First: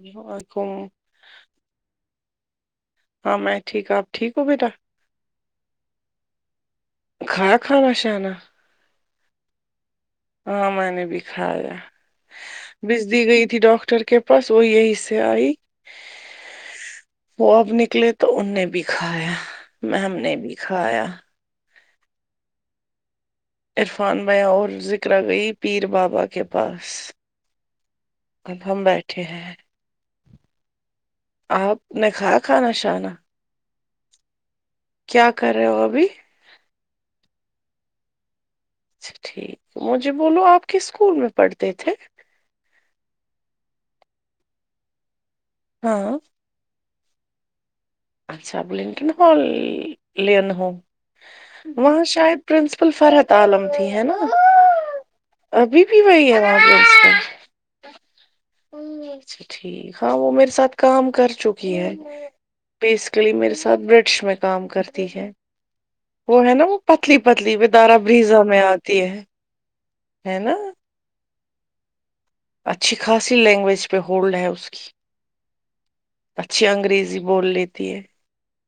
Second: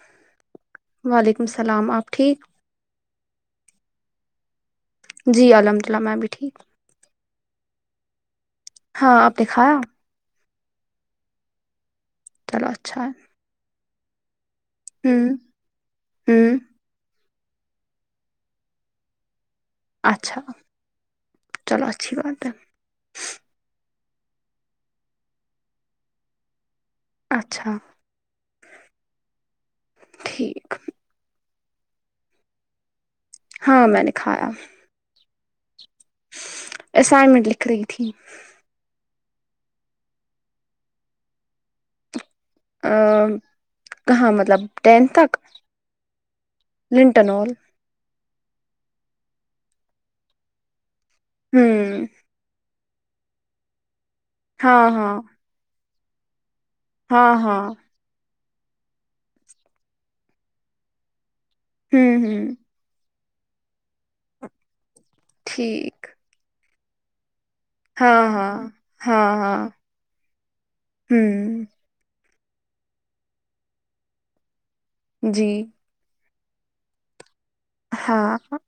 ای اور کو وعلیکم السلام آپ ٹھیک ہاں میں ٹھیک آپ ٹھیک ہو بیٹا جی الحمد اللہ میں میں بھی ٹھیک کھا کھانا شانا ہاں آپ نےکھایا ہاں میں نے بھی کھایا چلو بج اچھا ہے دی گئی تھی ڈاکٹر کے پاس وہ یہی سے ہوں آئی ہوں وہ اب نکلے تو ان نے بھی کھایا میں ہم نے اچھا بھی کھایا چلو اچھی بات ہے عرفان بیاں اور ذکر گئی پیر بابا کے پاس اچھا اب ہم بیٹھے ہیں ٹھیک آپ نے کھا یا کھانا شانا ہاں میں نے کھایا کیا کیا کر رہے ہو ا بھی اسائنمنٹ لکھ رہی تھی اچھا ٹھیک مجھے بولو آپ کس اسکول میں پڑھتے تھے کہاں مطلب ٹینتھ تک ہاں لنٹنول [unintelligible] اچھا ولنگٹن ہال لن ہو وہاں ہوں شاید پرنسپل فرحت عالم تھی ہے نا ہاں ہاں ابھی بھی وہی ہے وہا پے ہاں ہاں اچھا ٹھیک ہاں وہ میرے ساتھ کام کر چکی ہے ہوں ہوں پیس میرے ساتھ برڈش میں کام کرتی ہے ٹھیک وہ ہے نا وہ پتلی پتلی و دارا ہاں بریزا ہاں میں آتی ہے ہاں ہاں ہے نا ہوں اچھی خاصی لینگویج پہ ہولڈ ہے اس کی جی اچھی انگریزی بول لیتی ہے ہاں ہاں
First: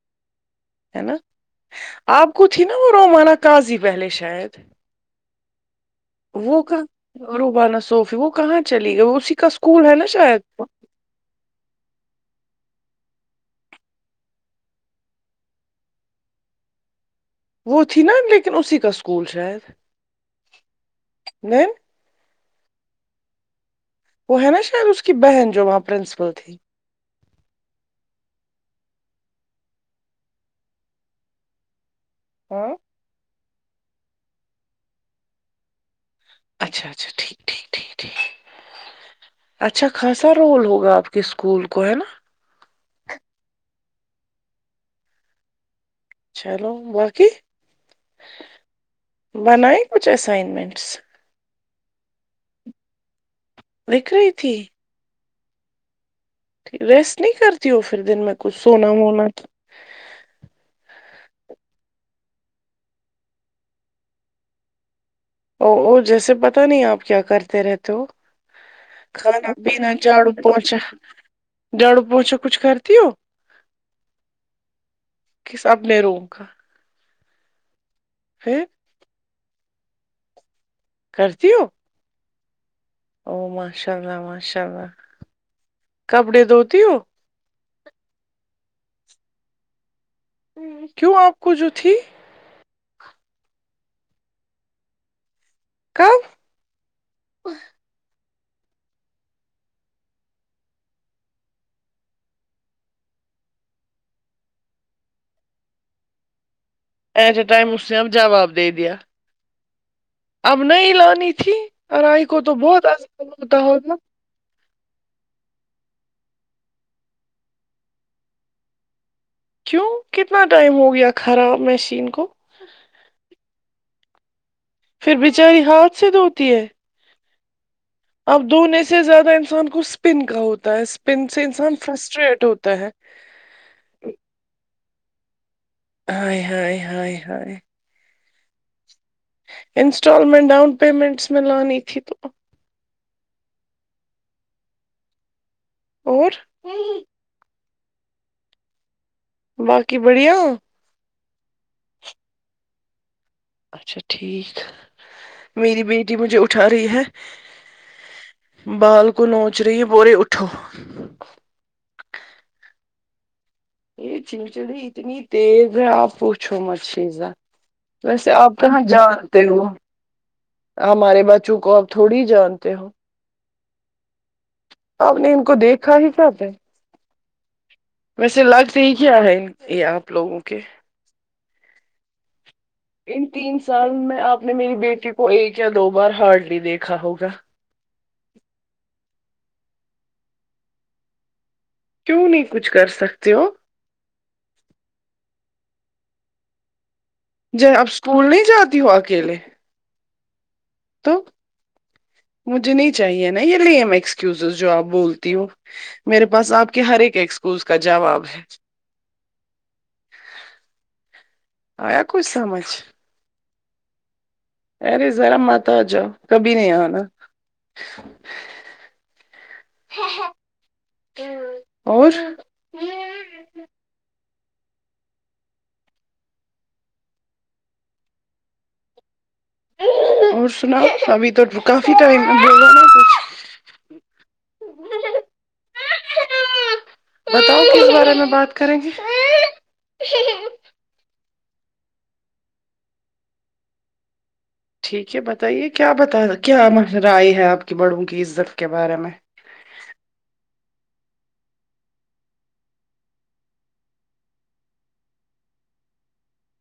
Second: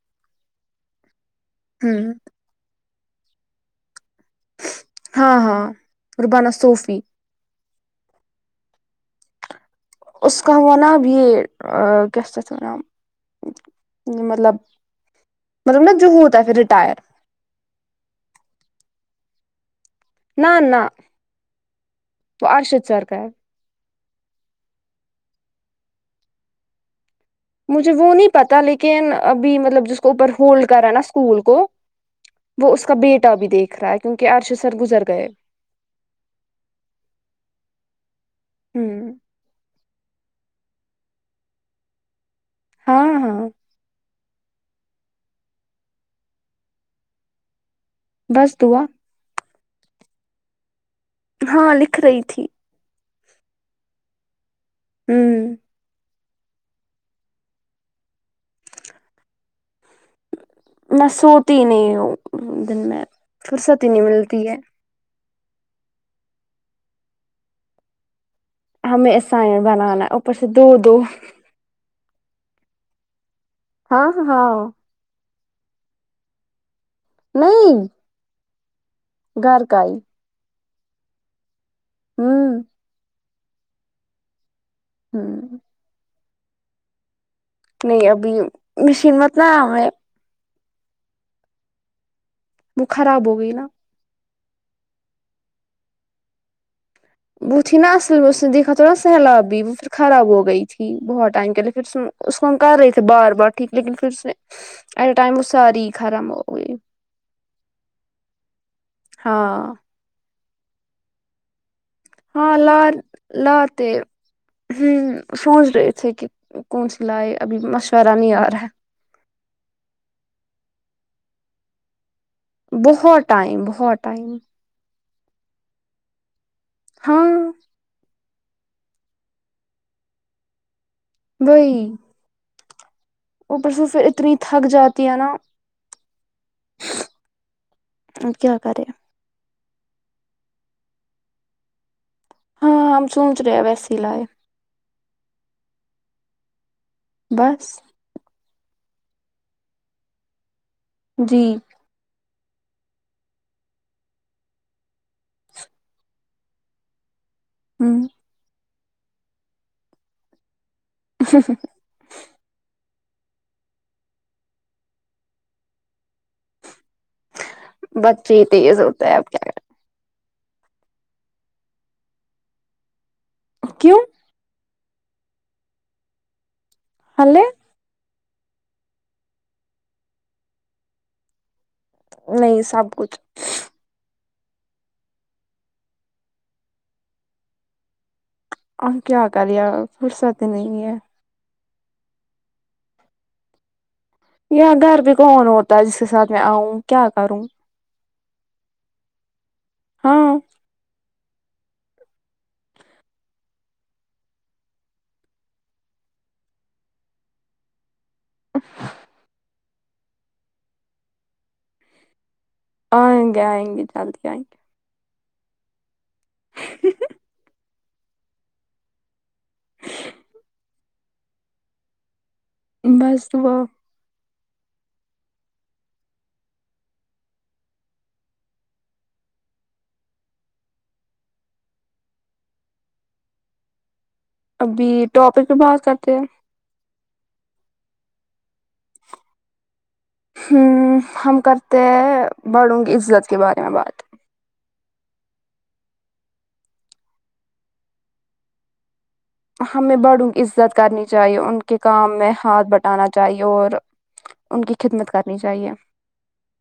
ہے نا آپ کو تھی نا وہ رومانا کاازی پہلے شاید ہاں ہاں ربانہ وہ کا صوفی روبانا صوفی وہ کہاں چلیے گئی وہ اسی کا اسکول ہے نا اس کا شاید [unintelligible] ہوا ہے نا یے کیسے مطلب مطلب نا جوہوتا ہےنا پھر رٹائر وہ تھی نا لیکن اسی کا اسکول شاید نہ نہ دین تو ارشد سر کار وہ ہے نا شاید اس کی بہن جو وہاں پرنسپل تھی مجھے وہ نہیں پتا لیکن ابھی مطلب جس کو اوپر ہولڈ کر رہا ہے نا اسکول کو وہ ہاں اس کا بیٹا بھی دیکھ رہا ہے کیونکہ ارشد سر گزر گئے اچھا اچھا ٹھیک ٹھیک ٹھیک ٹھیک ہوں اچھا خاصا رول ہوگا آپ کے اسکول کو ہے نا ہاں ہاں چلو باقی بس دعا بنائیں کچھ اسائنمنٹس ہاں لکھ رہی تھی لکھ رہی تھی ہوں ریسٹ نہیں کرتی ہو پھر دن میں کچھ سونا وونا میں سوتی ہی نہیں ہوں دن میں فرصت ہی نہیں ملتی ہے اوو جیسے پتا نہیں آپ کیا کرتے رہتے ہو ہمیں کھانا اسائن پینا بنانا ہے جاڑو اوپر سے دو پوچا دو جاڑو پوچھا کچھ کرتی ہو ہاں ہاں کے سب نے رو کا نہیں پھر گھر کائی کرتی ہو ہوں او ماشاء اللہ ماشاء اللہ ہاں کپڑے دھوتی ہو نہیں ابھی مشین مت نہ آ ہے کیوں آپ کو جو تھی وہ خراب ہو گئی نا کب بہتھی ہی ن نہ اصل میں اس س سے دیکا تھوڑ سہلاابی خراب ہو گئی تھی بہت ٹائم کے لیے پھر اس کو ہم کر رہے تھے بار بار ٹھیک لیکن پھر اس آل ٹائم وہ ساری خرم ہو گئی ایٹ اے ائم اس میں آپ جواب دا ہاں اب نہیں لانی تھی اورائی کو تو ہاں بہت عزان ہوتا ہوگا ہ سوچ رہے تھے کہ کون س لائے ابھی مشورہ نہیں آ رہا ہے کیوں کتنا ٹائم ہو گیا خراب مشین کو بہت ٹائم بہت ٹائم پھر بچاری ہاتھ سے دھوتی ہے ہاں اب دھونے سے زیادہ انسان کو اسپن کا ہوتا ہے اسپن سے انسان وہی فرسٹریٹ ہوتا ہے اوپر سے پھر اتنی تھک جاتی ہے نا آئے ہائے ہائے ہائے اب کیا کرے انسٹالمنٹ ڈاؤن پیمنٹس میں لانی تھی تو ہاں ہم سوچ رہے ویسیے ہی لائے اور بس باقی بڑھیا جی اچھا ٹھیک میری بیٹی مجھے اٹھا رہی ہے ہوں بال کو نوچ رہی ہے بولر ہے اٹھو یہ چڑچڑی اتنی تیز ہے آپ پوچھو مت شیزا ویسے بچے آپ تیز کہاں ہوتا ہے اب جانتے کیا ہو ہمارے بچوں کو آپ تھوڑی جانتے ہو کیوں آپ نے ان کو دیکھا ہی کب ہے ہے نہ ویسے لگتے ہی کیا ہے یہ آپ لوگوں کے نہیں سب کچھ ان تین سال میں آپ نے میری بیٹی کو ایک یا دو بار ہارڈلی دیکھا ہوگا اور کیا کرے یار فرصت نہیں ہے کیوں نہیں کچھ کر سکتے ہو یا گھر بھی کون ہوتا ہے جس کے ساتھ میں آؤں کیا کروں جی آپ اسکول نہیں جاتی ہو اکیلے ہاں تو مجھے نہیں چاہیے نا یہ لیم ایکسسز جو آپ بولتی ہو میرے پاس آپ کے ہر ایکسکیوز کا جواب ہے آیا کچھ سمجھ آئیں گے آئیں گے جلدی آئیں گے ارے ذرا مات آ جاؤ کبھی نہیں آنا اور بس دعا اور سناؤ ابھی تو کافی ٹائم ہوگا نا کچھ ابھی ٹاپک پہ بات کرتے کچھ ہیں بتاؤ کس بارے میں بات کریں گے ہمم ہم کرتے ہیں بڑھوں کی عزت کے بارے میں بات ٹھیک ہے بتائیے کیا بتا کیا نظریی ہے آپ کی بڑوں کی عزت کے بارے میں ہمیں بڑوں کی عزت کرنی چاہیے ان کے کام میں ہاتھ بٹانا چاہیے اور ان کی خدمت کرنی چاہیے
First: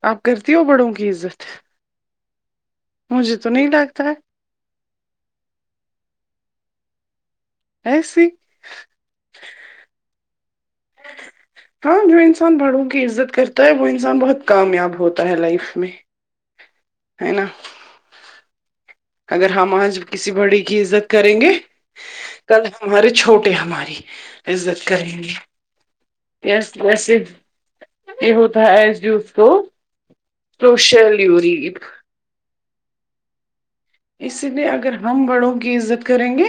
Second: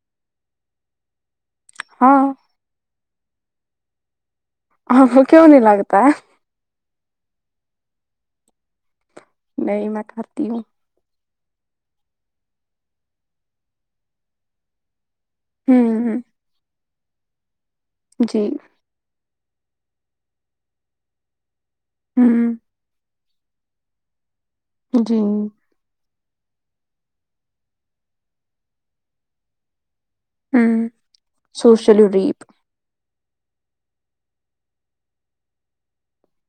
آپ کرتی ہو بڑوں کی عزت ہاں مجھے تو نہیں لگتا ہے آپکو کیوں نہیں لگتا ہے ایسے ہی نہیں میں کرتی ہوں ہاں جو انسان بڑوں کی عزت کرتا ہے وہ انسان بہت کامیاب ہو تا ہے لائف میں ہوں ہے نا جی اگر ہم آج کسی بڑی کی عزت کریں گے ہوں کل ہمار چھوٹے ہماری عزت کریں جی گے گیس ویسے کیوں ہوتا ہے ہس بھی اس کو سوشل یور ک وریپ اسی لیے اگر ہم بڑوں کی عزت کریں گے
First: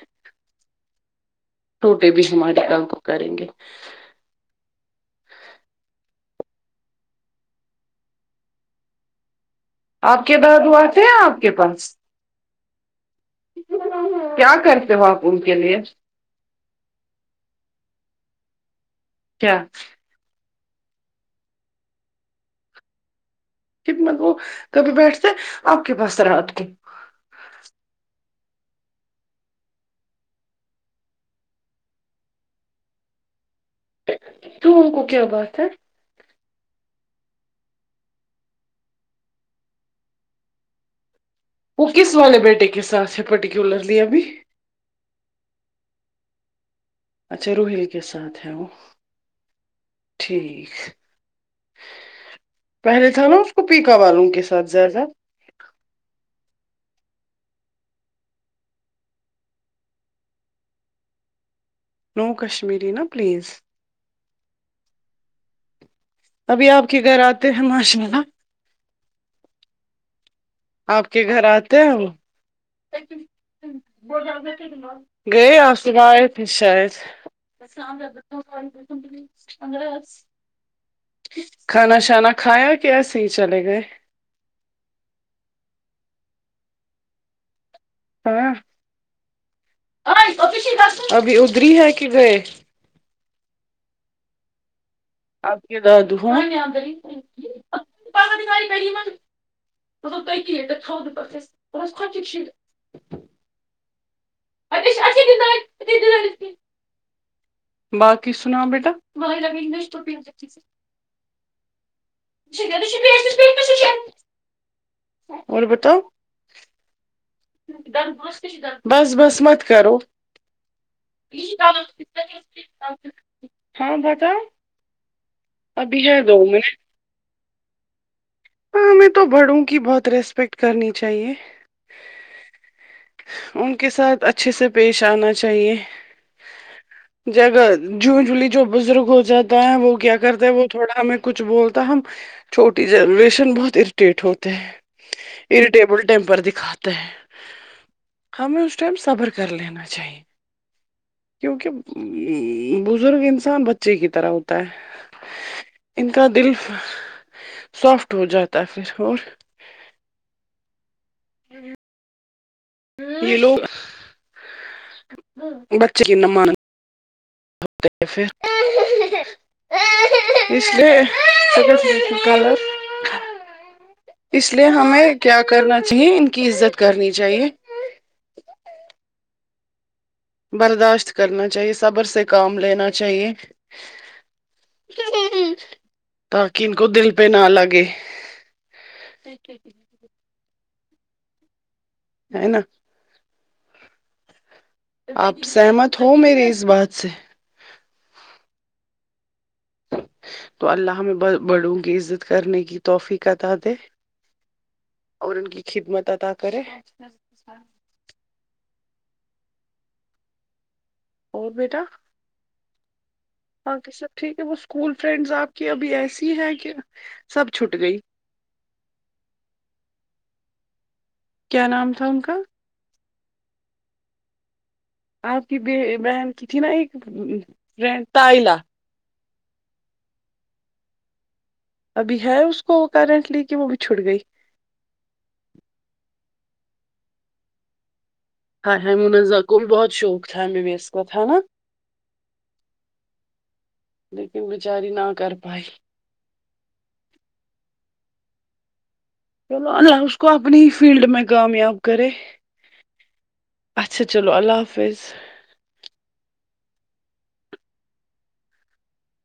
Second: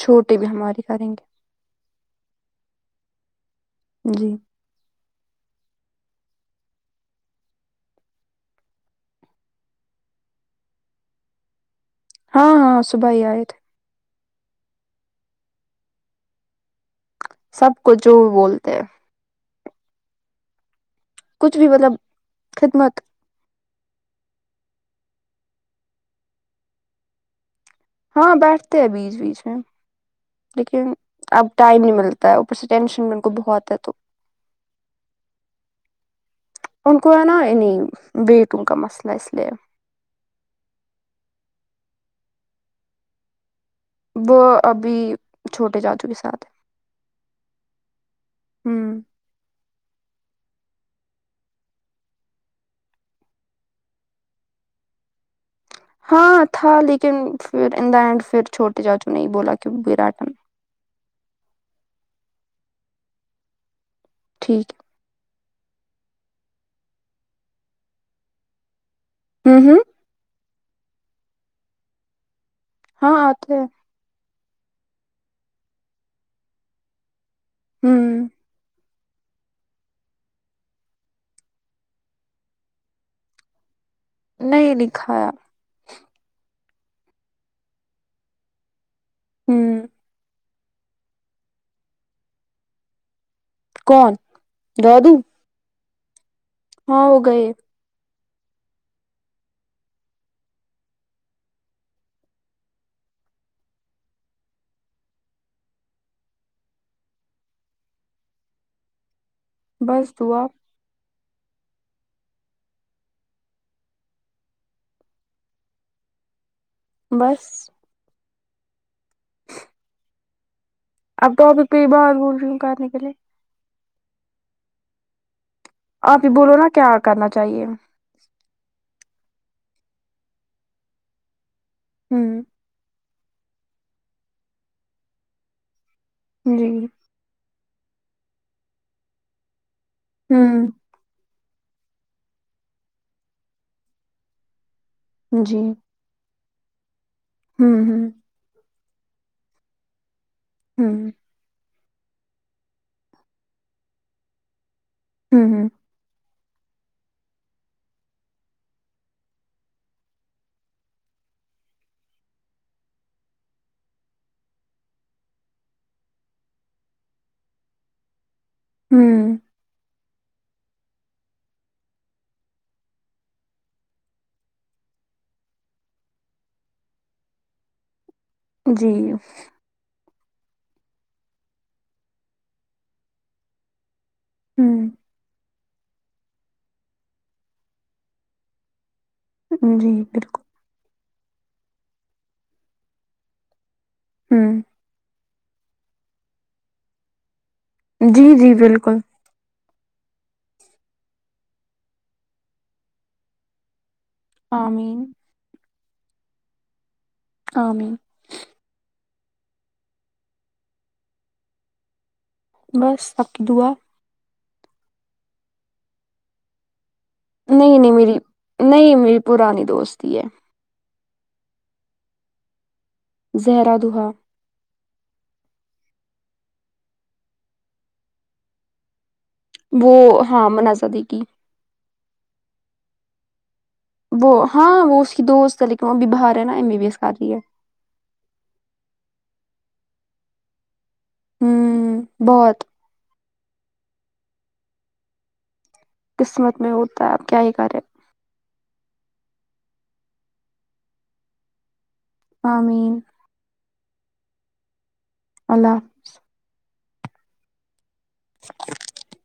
چھوٹے بھی ہماری کریں گے چھوٹے بھی ہمارے کام کریں گے جی آپ کے دادو آے تھے آپ کے پاس ہاں ہاں صبح ہی آئے تھ کیا کرتے ہو آپ ان کے لیے سب کو جو بولتے ہیں کیا کچھ بھی مطلب خدمت کتنا وہ کبھی بیٹھتے آپ کے پاس رات کے ہاں بیٹھتے ہیں بیچ بیچ میں لیکن اب ٹائم نہیں ملتا ہے اوپر سے ٹینشن ان کو بہت ہے تو کیوں انکو کیا بات ہے انکو ہے نا انہی ویٹوں کا مسئلہ ہے اسلیے وہ کس والے بیٹے کے سات ہے پٹی کیوں وہ ابھی چھوٹے چاچو کے ساتھ ہے اچھا روحیل کے ساتھ ہے وہ ٹھیک پہلے تھا نا اس کو پیکا والوں کے ساتھ زیادہ ہاں تھا لیکن پھر ان دا اینڈ پھر چھوٹے چاچو نہیں بولا کہ باٹن نو کشمیری نا پلیز ٹھیک ہے ابھی آپ کے گھر آتے ہیں ہمم ہمم آپ کے گھر آتے ہیں وہ ہاں اتے ہے گئے آج صبح اۓ تھے شاید ہوں [unintelligible] کھانا شانا کھایا کہ ایسے ہی چلے گئے نہیں دکھایا ہاں ہوں ابھی ادری ہے کہ گئے کون دادو آپ کے [unintelligible] ہاں وہ گئے [unintelligible] باقی سنا بیٹا وہاں رودش تووپی بس ہو جتی دعا سے [unintelligible] اور بتاؤ بس بس بس مت کرو اب ٹاپک پہ ہی بات بول رہی ہوں کرنے کے لیے ہاں بتاؤ ابھی آپ ہے ہی دو بولو نا منٹ کیا کرنا چاہیے ہاں ہمیں تو بڑوں کی بہت ریسپیکٹ کرنی چاہیے ہوں ان کے ساتھ اچھے سے پیش آنا چاہیے جی جگہ ج جلی جو بزرگ ہو جاتا ہے وہ کیا کرتا ہے وہ ہوں تھوڑا ہمیں کچھ بولتا ہم چھوٹی جنریشن بہت اریٹیٹ ہوتے ہیں جی اریٹیبل ٹائم پر دکھاتا ہے ہوں ہوں ہمیں اس ٹائم صبر کر لینا چاہیے ہم کیونکہ بزرگ انسان بچے کی طرح ہوتا ہوں ہے ان کا دل سافٹ ہو جاتا ہے پھر اور ہوں یہ لوگ بچے کی نا مان ف [unintelligible] ہوں [unintelligible] اس لیے ہمیں کیا کرنا چاہیے ان کی عزت کرنی چاہیے جی برداشت کرنا چاہیے صبر سے کام لینا چاہیے ہوں [unintelligible] تاکہ ان کو دل پہ نہ لگے ہے جی بالکل ہے نا ہم آپ سہمت ہو میری اس بات سے جی جی بالکل تو اللہ میں بڑوں گی عزت کرنے کی توحفیقت عطا دے امین اور ان کی خدمت عطا کرے آمین اور بیٹا بس آپ کی دوا باقی سب ٹھیک ہے وہ اسکول فرینڈز آپ کی ابھی ایسی ہیں کہ سب نہیں چھٹ نہیں گئی میری نہیں میری پرانی دوستی ہے کیا نام تھا ان کا زہرا دوحہ آپ کی بہن تائلا وہ ہاں منزہ دی کی ابھی ہے اس کو کرنٹلی کہ وہ چھٹ گئی وہ ہاں وہ اس کی دوست ہے لیکن وہ ابھی باہر ہے نا ایم بی بی ایس کر رہی ہے ہ ہ منزہ کو بہت شوق تھا ایم بی بی ایس کا ہے نا ہوں بہت لیکن بچاری نہ کر پائی قسمت میں ہوتا ہے اب کیا ہی کرے چلو اللہ اس کو اپنی ہی فیلڈ میں کامیاب کرے امین اچھا چلو اللہ حافظ اللہ [inaudible]